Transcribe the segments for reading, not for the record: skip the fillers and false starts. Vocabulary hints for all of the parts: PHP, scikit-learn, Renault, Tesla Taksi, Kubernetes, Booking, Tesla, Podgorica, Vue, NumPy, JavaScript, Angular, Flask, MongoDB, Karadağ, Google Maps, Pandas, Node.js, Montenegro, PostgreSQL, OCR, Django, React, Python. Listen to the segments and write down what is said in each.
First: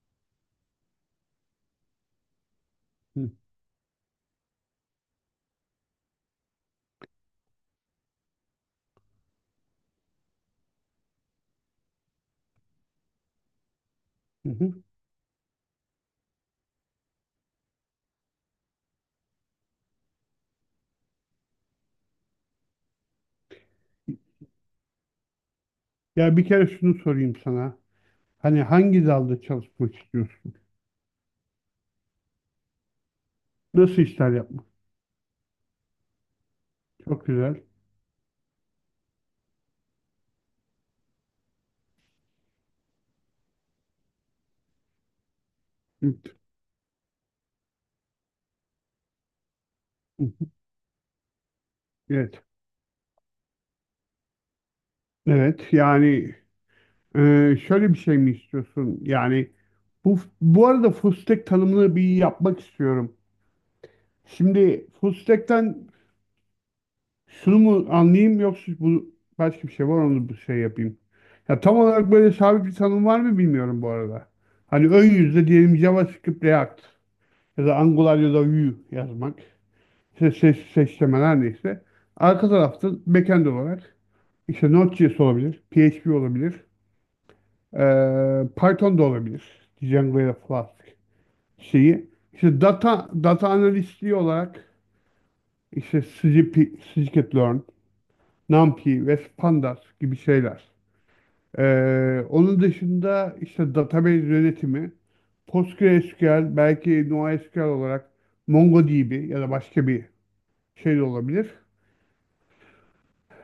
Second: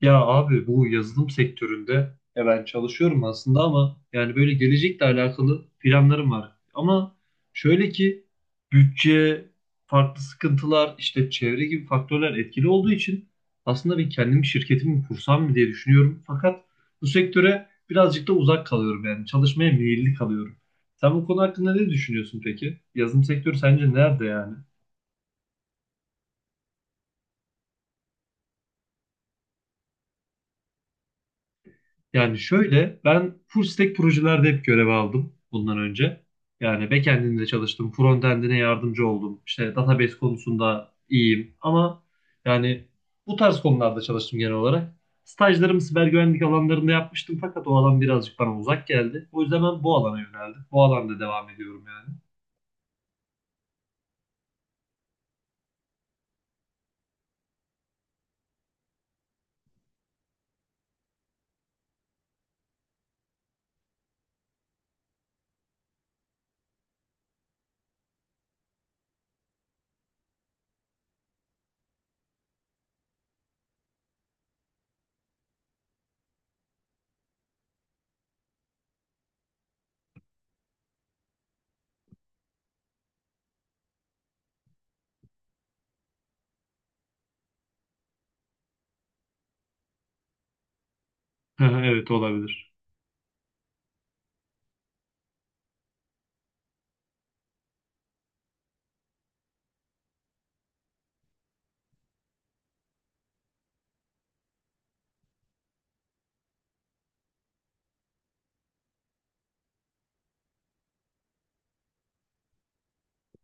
Ya abi bu yazılım sektöründe ya ben çalışıyorum Hı aslında ama yani böyle gelecekle alakalı planlarım var. Ama şöyle ki bütçe, farklı sıkıntılar, işte çevre gibi faktörler etkili olduğu için aslında ben kendimi hı hı. şirketimi kursam mı diye düşünüyorum. Fakat bu sektöre birazcık da uzak kalıyorum yani çalışmaya meyilli kalıyorum. Sen bu konu hakkında ne düşünüyorsun peki? Yazılım sektörü sence nerede yani? Ya bir kere şunu sorayım sana. Hani hangi dalda çalışmak istiyorsun? Yani şöyle ben full stack Nasıl işler projelerde hep yapmak? görev aldım bundan önce. Yani Çok backend'inde güzel. çalıştım, frontend'ine yardımcı oldum. İşte database konusunda iyiyim ama yani bu tarz konularda çalıştım genel olarak. Stajlarımı siber Hı güvenlik alanlarında yapmıştım fakat o alan birazcık bana uzak geldi. O yüzden ben bu alana hı hı. yöneldim. Bu alanda devam ediyorum yani. Evet. Evet. Yani, şöyle bir şey mi istiyorsun? Yani bu arada full stack tanımını bir yapmak istiyorum. Şimdi full stack'ten şunu mu anlayayım yoksa bu başka bir şey var onu bir şey yapayım. Ya tam olarak böyle sabit bir tanım var mı bilmiyorum bu arada. Hani ön yüzde diyelim JavaScript React ya da Angular ya da Vue yazmak. İşte ses, seçmeler her neyse. Arka tarafta backend olarak işte Node.js olabilir, PHP olabilir, Python da olabilir. Django ya da Flask şeyi. Evet İşte olabilir. data analistliği olarak işte SGP, scikit-learn, NumPy ve Pandas gibi şeyler. Onun dışında işte database yönetimi, PostgreSQL, belki NoSQL olarak MongoDB ya da başka bir şey de olabilir.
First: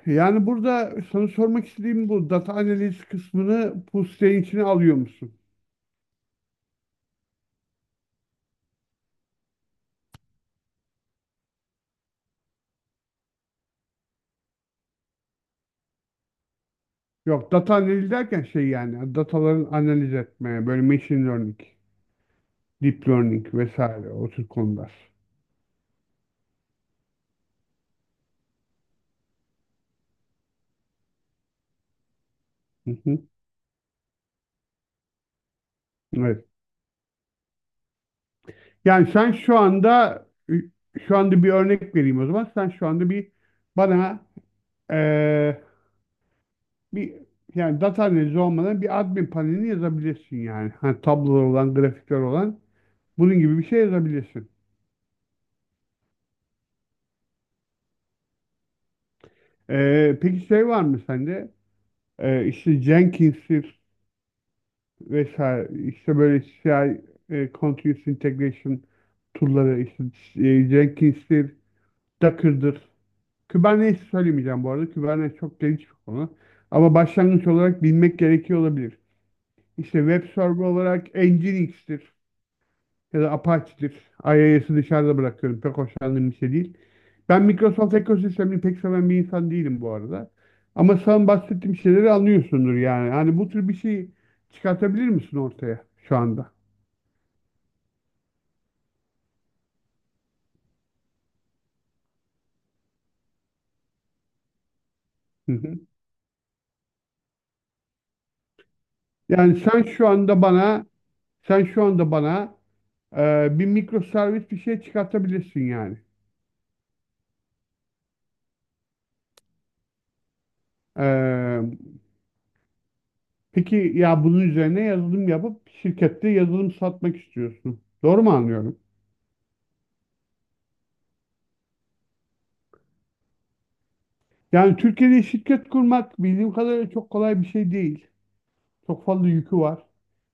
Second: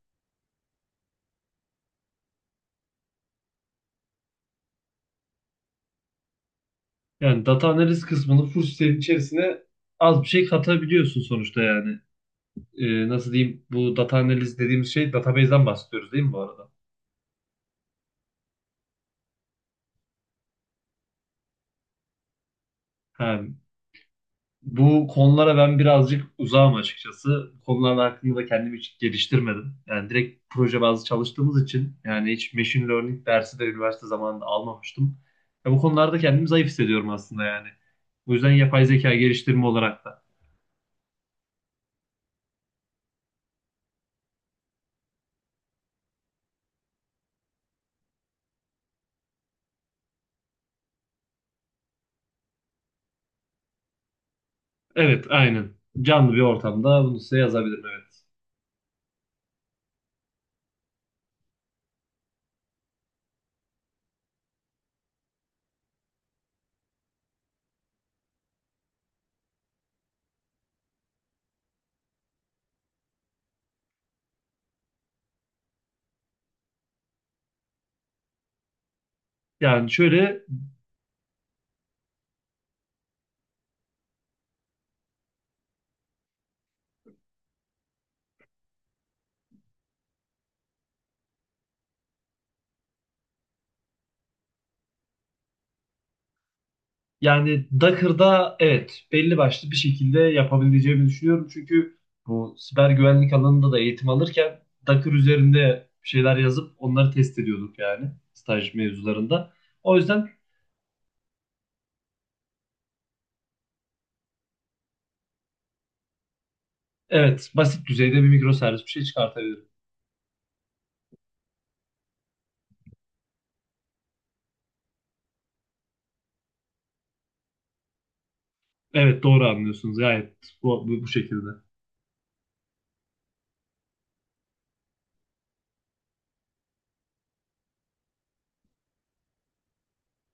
Yani burada sana sormak istediğim bu data analiz kısmını Pusley'in içine alıyor musun? Yani data analiz kısmını full stack'in içerisine az bir şey katabiliyorsun sonuçta yani. Nasıl diyeyim, bu data analiz dediğimiz şey database'den bahsediyoruz değil mi bu arada? Yok, data analiz derken şey, yani dataların analiz etmeye böyle machine learning, deep Ha, learning vesaire o tür konular. bu konulara ben birazcık uzağım açıkçası. Bu konular hakkında da kendimi hiç geliştirmedim. Yani direkt proje bazlı çalıştığımız için yani hiç machine Hı hı. learning dersi de üniversite zamanında almamıştım. Ya bu konularda Evet. kendimi zayıf hissediyorum aslında yani. Bu yüzden yapay Yani zeka sen şu geliştirme olarak da. anda, bir örnek vereyim o zaman. Sen şu anda bir bana eee, bir yani, data analizi olmadan bir admin panelini yazabilirsin yani. Hani tablolar olan, grafikler olan bunun gibi bir şey yazabilirsin. Evet, aynen. Canlı bir ortamda bunu size yazabilirim, evet. Peki şey var mı sende? İşte Jenkins'tir vesaire, işte böyle CI, Continuous Integration tool'ları, işte, Jenkins'tir, Docker'dır. Kubernetes söylemeyeceğim bu arada. Kubernetes çok geniş bir konu. Ama başlangıç olarak bilmek gerekiyor olabilir. Yani İşte web şöyle server olarak Nginx'tir ya da Apache'dir. IIS'i dışarıda bırakıyorum. Pek hoşlandığım bir şey değil. Ben Microsoft ekosistemini pek seven bir insan değilim bu arada. Ama sen bahsettiğim şeyleri anlıyorsundur yani. Hani bu tür bir şey çıkartabilir misin ortaya şu anda? Yani Docker'da evet belli başlı bir şekilde yapabileceğimi düşünüyorum. Çünkü bu siber güvenlik alanında da eğitim alırken Docker Hı hı. üzerinde bir şeyler yazıp onları test ediyorduk yani staj mevzularında. Yani sen O şu yüzden anda bana sen şu anda bana bir mikroservis bir şey çıkartabilirsin yani. evet, basit düzeyde bir mikroservis bir şey çıkartabilirim. E, peki ya bunun üzerine yazılım yapıp şirkette yazılım satmak istiyorsun. Doğru mu anlıyorum? Evet, doğru anlıyorsunuz gayet bu şekilde. Yani Türkiye'de şirket kurmak bildiğim kadarıyla çok kolay bir şey değil. Çok fazla yükü var.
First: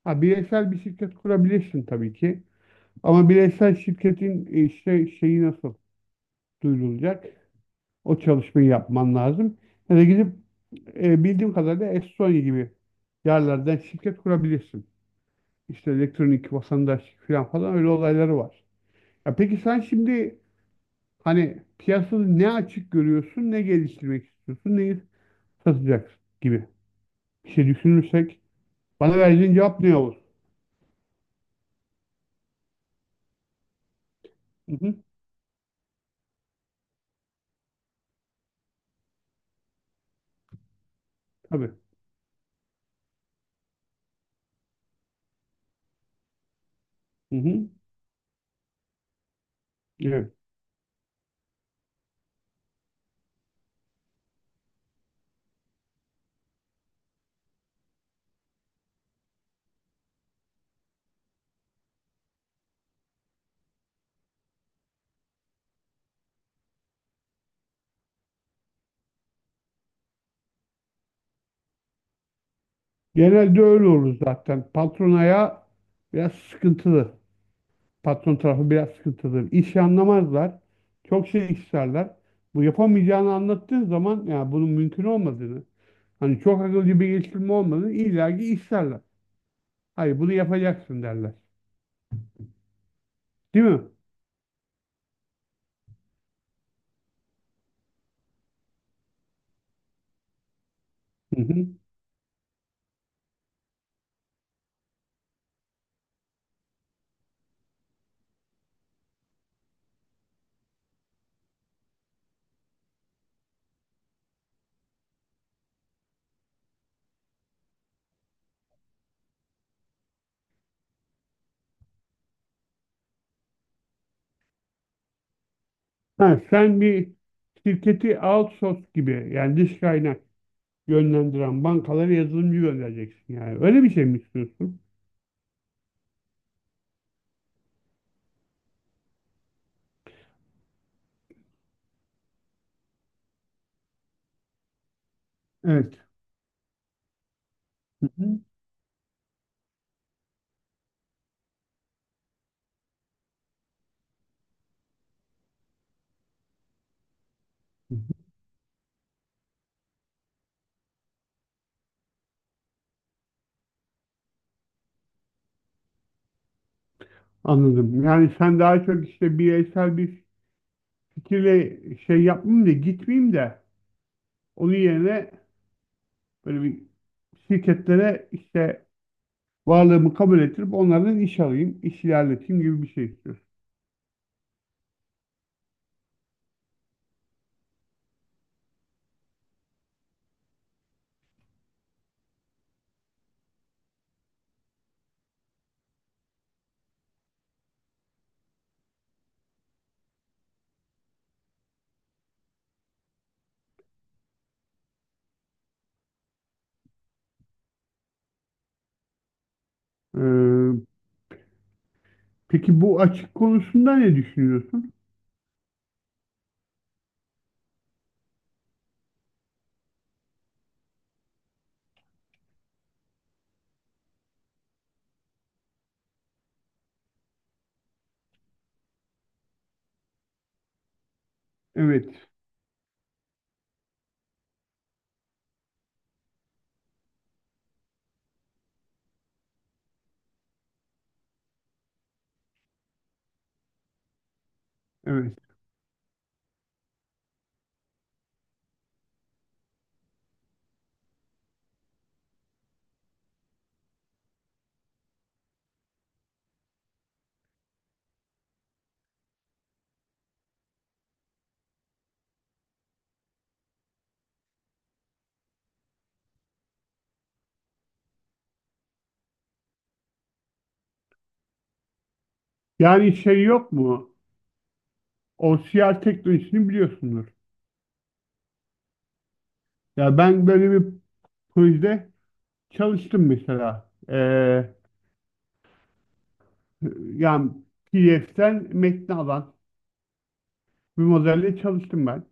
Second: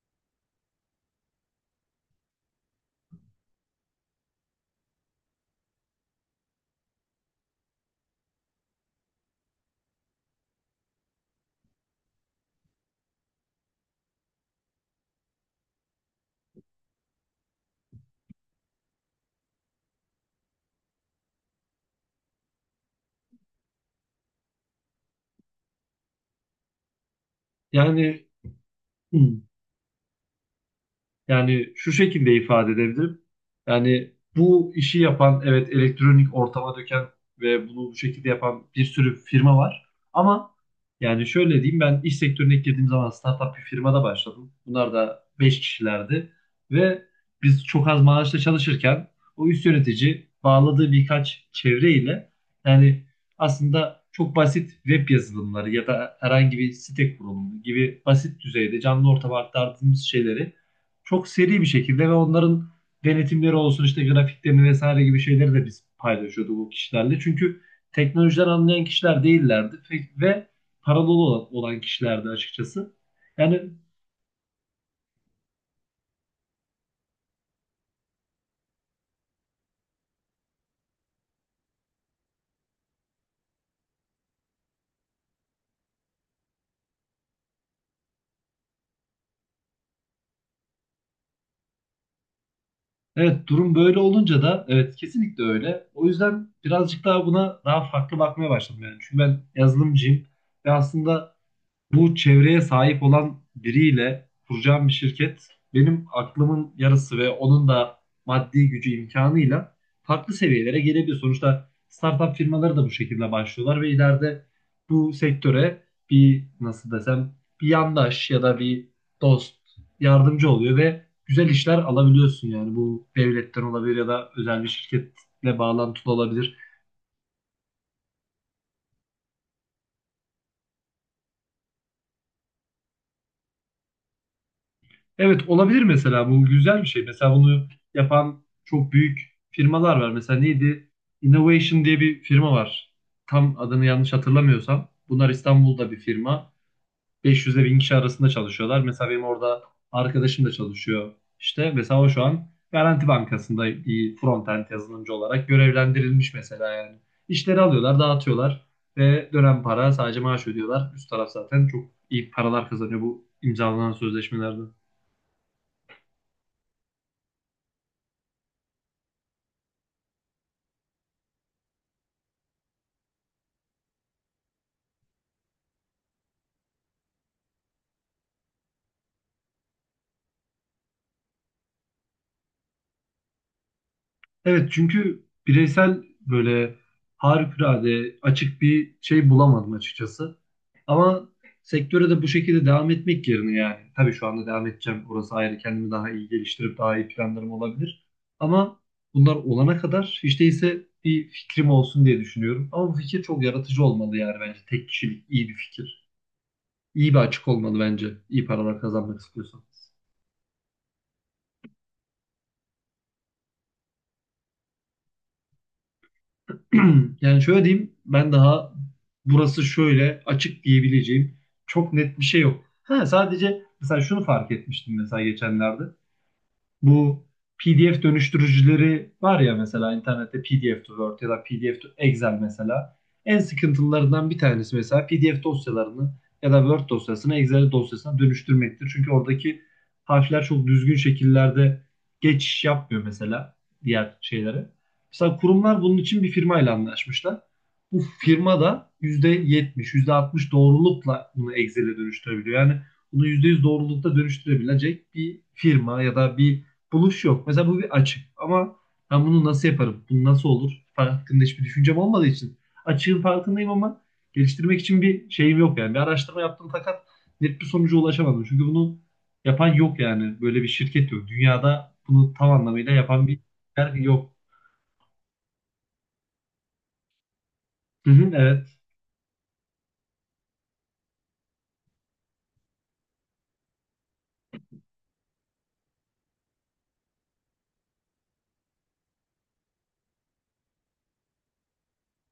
Ha, bireysel bir şirket kurabilirsin tabii ki. Ama bireysel şirketin, işte, şeyi nasıl duyurulacak? O çalışmayı yapman lazım. Ya da gidip, bildiğim kadarıyla Estonya gibi yerlerden şirket kurabilirsin. İşte elektronik vatandaşlık falan falan, öyle olayları var. Ya peki sen şimdi, hani piyasada ne açık görüyorsun, ne geliştirmek istiyorsun, neyi satacaksın gibi. Bir şey Yani düşünürsek bana vereceğin cevap ne olur? Yani şu şekilde ifade edebilirim. Yani bu Hı hı, işi yapan, evet elektronik ortama döken ve bunu bu şekilde yapan bir sürü firma var. Ama yani şöyle tabii. diyeyim, ben iş sektörüne ilk girdiğim zaman startup bir firmada başladım. Bunlar da 5 kişilerdi. Ve Hı biz hı, çok az maaşla çalışırken o üst yönetici evet. bağladığı birkaç çevre ile yani aslında çok basit web yazılımları ya da herhangi bir site kurulumu gibi basit düzeyde canlı ortama aktardığımız şeyleri çok seri bir şekilde ve onların denetimleri olsun, işte grafiklerini vesaire gibi şeyleri de biz paylaşıyorduk o kişilerle. Çünkü teknolojiden anlayan kişiler değillerdi ve paralı olan kişilerdi açıkçası. Yani Genelde öyle olur zaten. Patron ayağı biraz sıkıntılı. Patron tarafı biraz sıkıntılı. İşi anlamazlar. Çok şey isterler. Bu yapamayacağını anlattığın zaman ya bunun mümkün olmadığını, hani çok akılcı bir geliştirme olmadığını illaki isterler. Hayır, bunu yapacaksın derler. evet, Değil durum mi? böyle olunca da evet kesinlikle öyle. O yüzden birazcık daha buna daha farklı bakmaya başladım yani. Çünkü ben yazılımcıyım ve aslında Hı hı. bu çevreye sahip olan biriyle kuracağım bir şirket benim aklımın yarısı ve onun da maddi gücü imkanıyla farklı seviyelere gelebilir. Sonuçta startup firmaları da bu şekilde başlıyorlar ve ileride bu sektöre bir nasıl desem bir yandaş ya da bir dost yardımcı oluyor ve güzel işler alabiliyorsun yani, bu devletten olabilir ya da özel bir şirketle bağlantılı Ha, olabilir. sen bir şirketi outsource gibi, yani dış kaynak yönlendiren bankalara yazılımcı göndereceksin yani. Öyle bir şey mi istiyorsun? Evet, olabilir mesela, bu güzel bir şey. Mesela bunu yapan çok büyük firmalar var. Mesela neydi? Innovation diye bir firma var. Tam adını yanlış hatırlamıyorsam. Bunlar İstanbul'da bir Evet. firma. 500'e 1000 kişi Hı arasında hı. çalışıyorlar. Mesela benim orada arkadaşım da çalışıyor. İşte mesela o şu an Garanti Bankası'nda bir frontend yazılımcı olarak görevlendirilmiş mesela yani. İşleri alıyorlar, dağıtıyorlar ve dönen para sadece maaş ödüyorlar. Üst taraf zaten çok iyi paralar kazanıyor bu imzalanan sözleşmelerde. Anladım. Yani sen daha çok işte bireysel bir fikirle şey yapmayayım da gitmeyeyim de, onun yerine böyle bir şirketlere işte varlığımı kabul ettirip onlardan iş alayım, iş ilerleteyim gibi bir şey istiyorsun. Evet, çünkü bireysel böyle harikulade açık bir şey bulamadım açıkçası. Ama sektöre de bu şekilde devam etmek yerine yani. Tabii şu anda devam edeceğim. Orası ayrı. Kendimi daha iyi geliştirip daha iyi planlarım olabilir. Ama bunlar olana kadar hiç değilse bir fikrim olsun diye düşünüyorum. Ama bu fikir çok yaratıcı olmalı yani, bence. Tek kişilik iyi bir fikir. İyi bir açık olmalı bence. İyi paralar kazanmak istiyorsan. Ee, peki bu açık konusunda ne düşünüyorsun? Yani şöyle diyeyim, ben daha burası şöyle açık diyebileceğim çok net bir şey yok. Ha, sadece mesela şunu fark etmiştim mesela geçenlerde. Bu PDF dönüştürücüleri var ya, mesela internette PDF to Word ya da PDF to Evet, Excel mesela. En sıkıntılarından bir tanesi mesela PDF dosyalarını ya da Word dosyasını Excel dosyasına dönüştürmektir. Çünkü oradaki harfler çok düzgün şekillerde geçiş yapmıyor mesela diğer şeylere. Mesela evet. kurumlar bunun için bir firmayla anlaşmışlar. Bu firma da yüzde yetmiş, yüzde altmış doğrulukla bunu Excel'e dönüştürebiliyor. Yani bunu %100 doğrulukta dönüştürebilecek bir firma ya da bir buluş yok. Mesela bu bir açık ama ben bunu nasıl yaparım? Bu nasıl olur? Hakkında hiçbir düşüncem olmadığı için. Açığın farkındayım ama geliştirmek için bir şeyim yok yani. Bir araştırma yaptım fakat net bir sonuca ulaşamadım. Çünkü bunu yapan yok yani. Böyle bir şirket yok. Dünyada bunu tam anlamıyla Yani yapan bir şey yok yer mu? yok. O OCR teknolojisini biliyorsundur. Hı hı, evet. Ya ben böyle bir projede çalıştım mesela. Yani PDF'den metni alan bir modelle çalıştım ben.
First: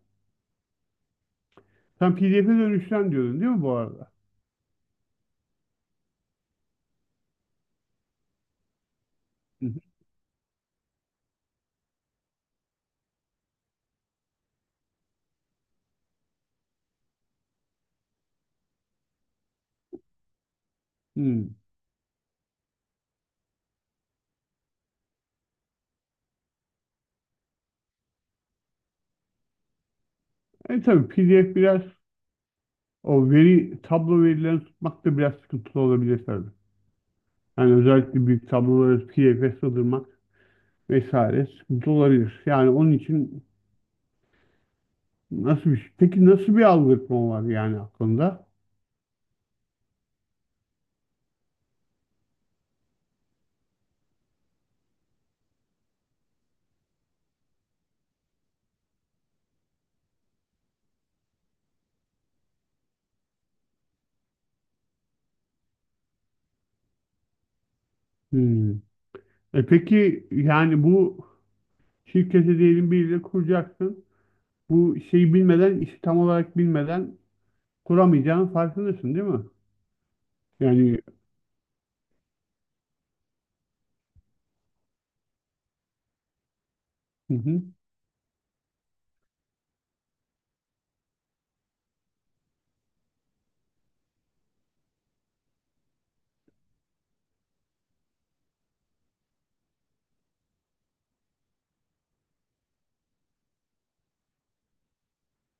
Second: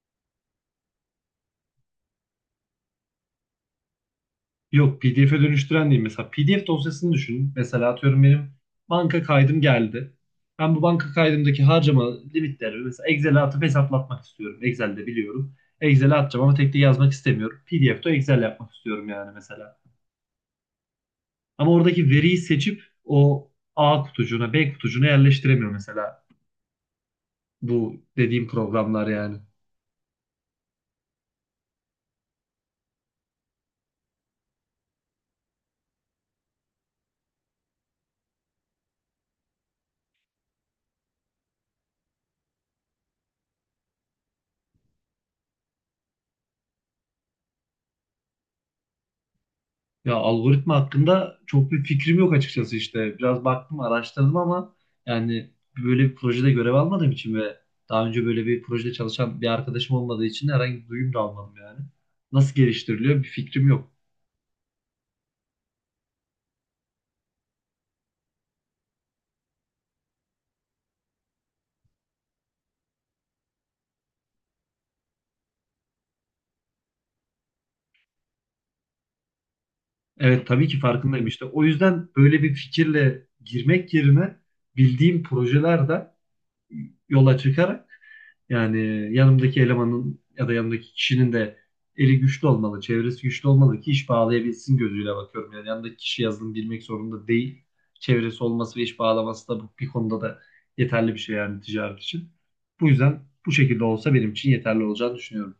Sen PDF'e dönüşten diyordun değil mi bu arada? Yok, PDF'e dönüştüren değil. Mesela PDF dosyasını düşünün. Mesela atıyorum, benim banka kaydım Hı hı. geldi. Ben bu banka kaydımdaki harcama limitlerimi mesela Excel'e atıp hesaplatmak istiyorum. Excel'de biliyorum. Excel'e atacağım ama tek tek yazmak istemiyorum. PDF'de Excel yapmak istiyorum yani, mesela. Hmm. Ama oradaki veriyi seçip o A kutucuğuna, B kutucuğuna yerleştiremiyor mesela bu dediğim programlar yani. Tabii PDF biraz, o veri tablo verilerini tutmak da biraz sıkıntılı olabilir tabii. Yani özellikle büyük tabloları PDF'e sığdırmak vesaire sıkıntı olabilir. Yani onun için nasıl bir şey? Peki nasıl bir algoritma var yani aklında? Ya algoritma hakkında çok bir fikrim yok açıkçası işte. Biraz baktım, araştırdım ama yani böyle bir projede görev almadığım için ve daha önce böyle bir projede çalışan bir arkadaşım olmadığı için herhangi bir duyum da almadım yani. Nasıl geliştiriliyor bir fikrim yok. Hmm. Peki yani bu şirkete diyelim biriyle kuracaksın. Bu şeyi bilmeden, işi tam olarak bilmeden kuramayacağının farkındasın değil mi? Evet, tabii ki Yani farkındayım işte. O yüzden böyle bir fikirle girmek yerine bildiğim projelerde hı yola hı. çıkarak. Yani yanımdaki elemanın ya da yanımdaki kişinin de eli güçlü olmalı, çevresi güçlü olmalı ki iş bağlayabilsin gözüyle bakıyorum. Yani yanındaki kişi yazılım bilmek zorunda değil. Çevresi olması ve iş bağlaması da bu- bir konuda da yeterli bir şey yani, ticaret için. Bu yüzden bu şekilde olsa benim için yeterli olacağını düşünüyorum.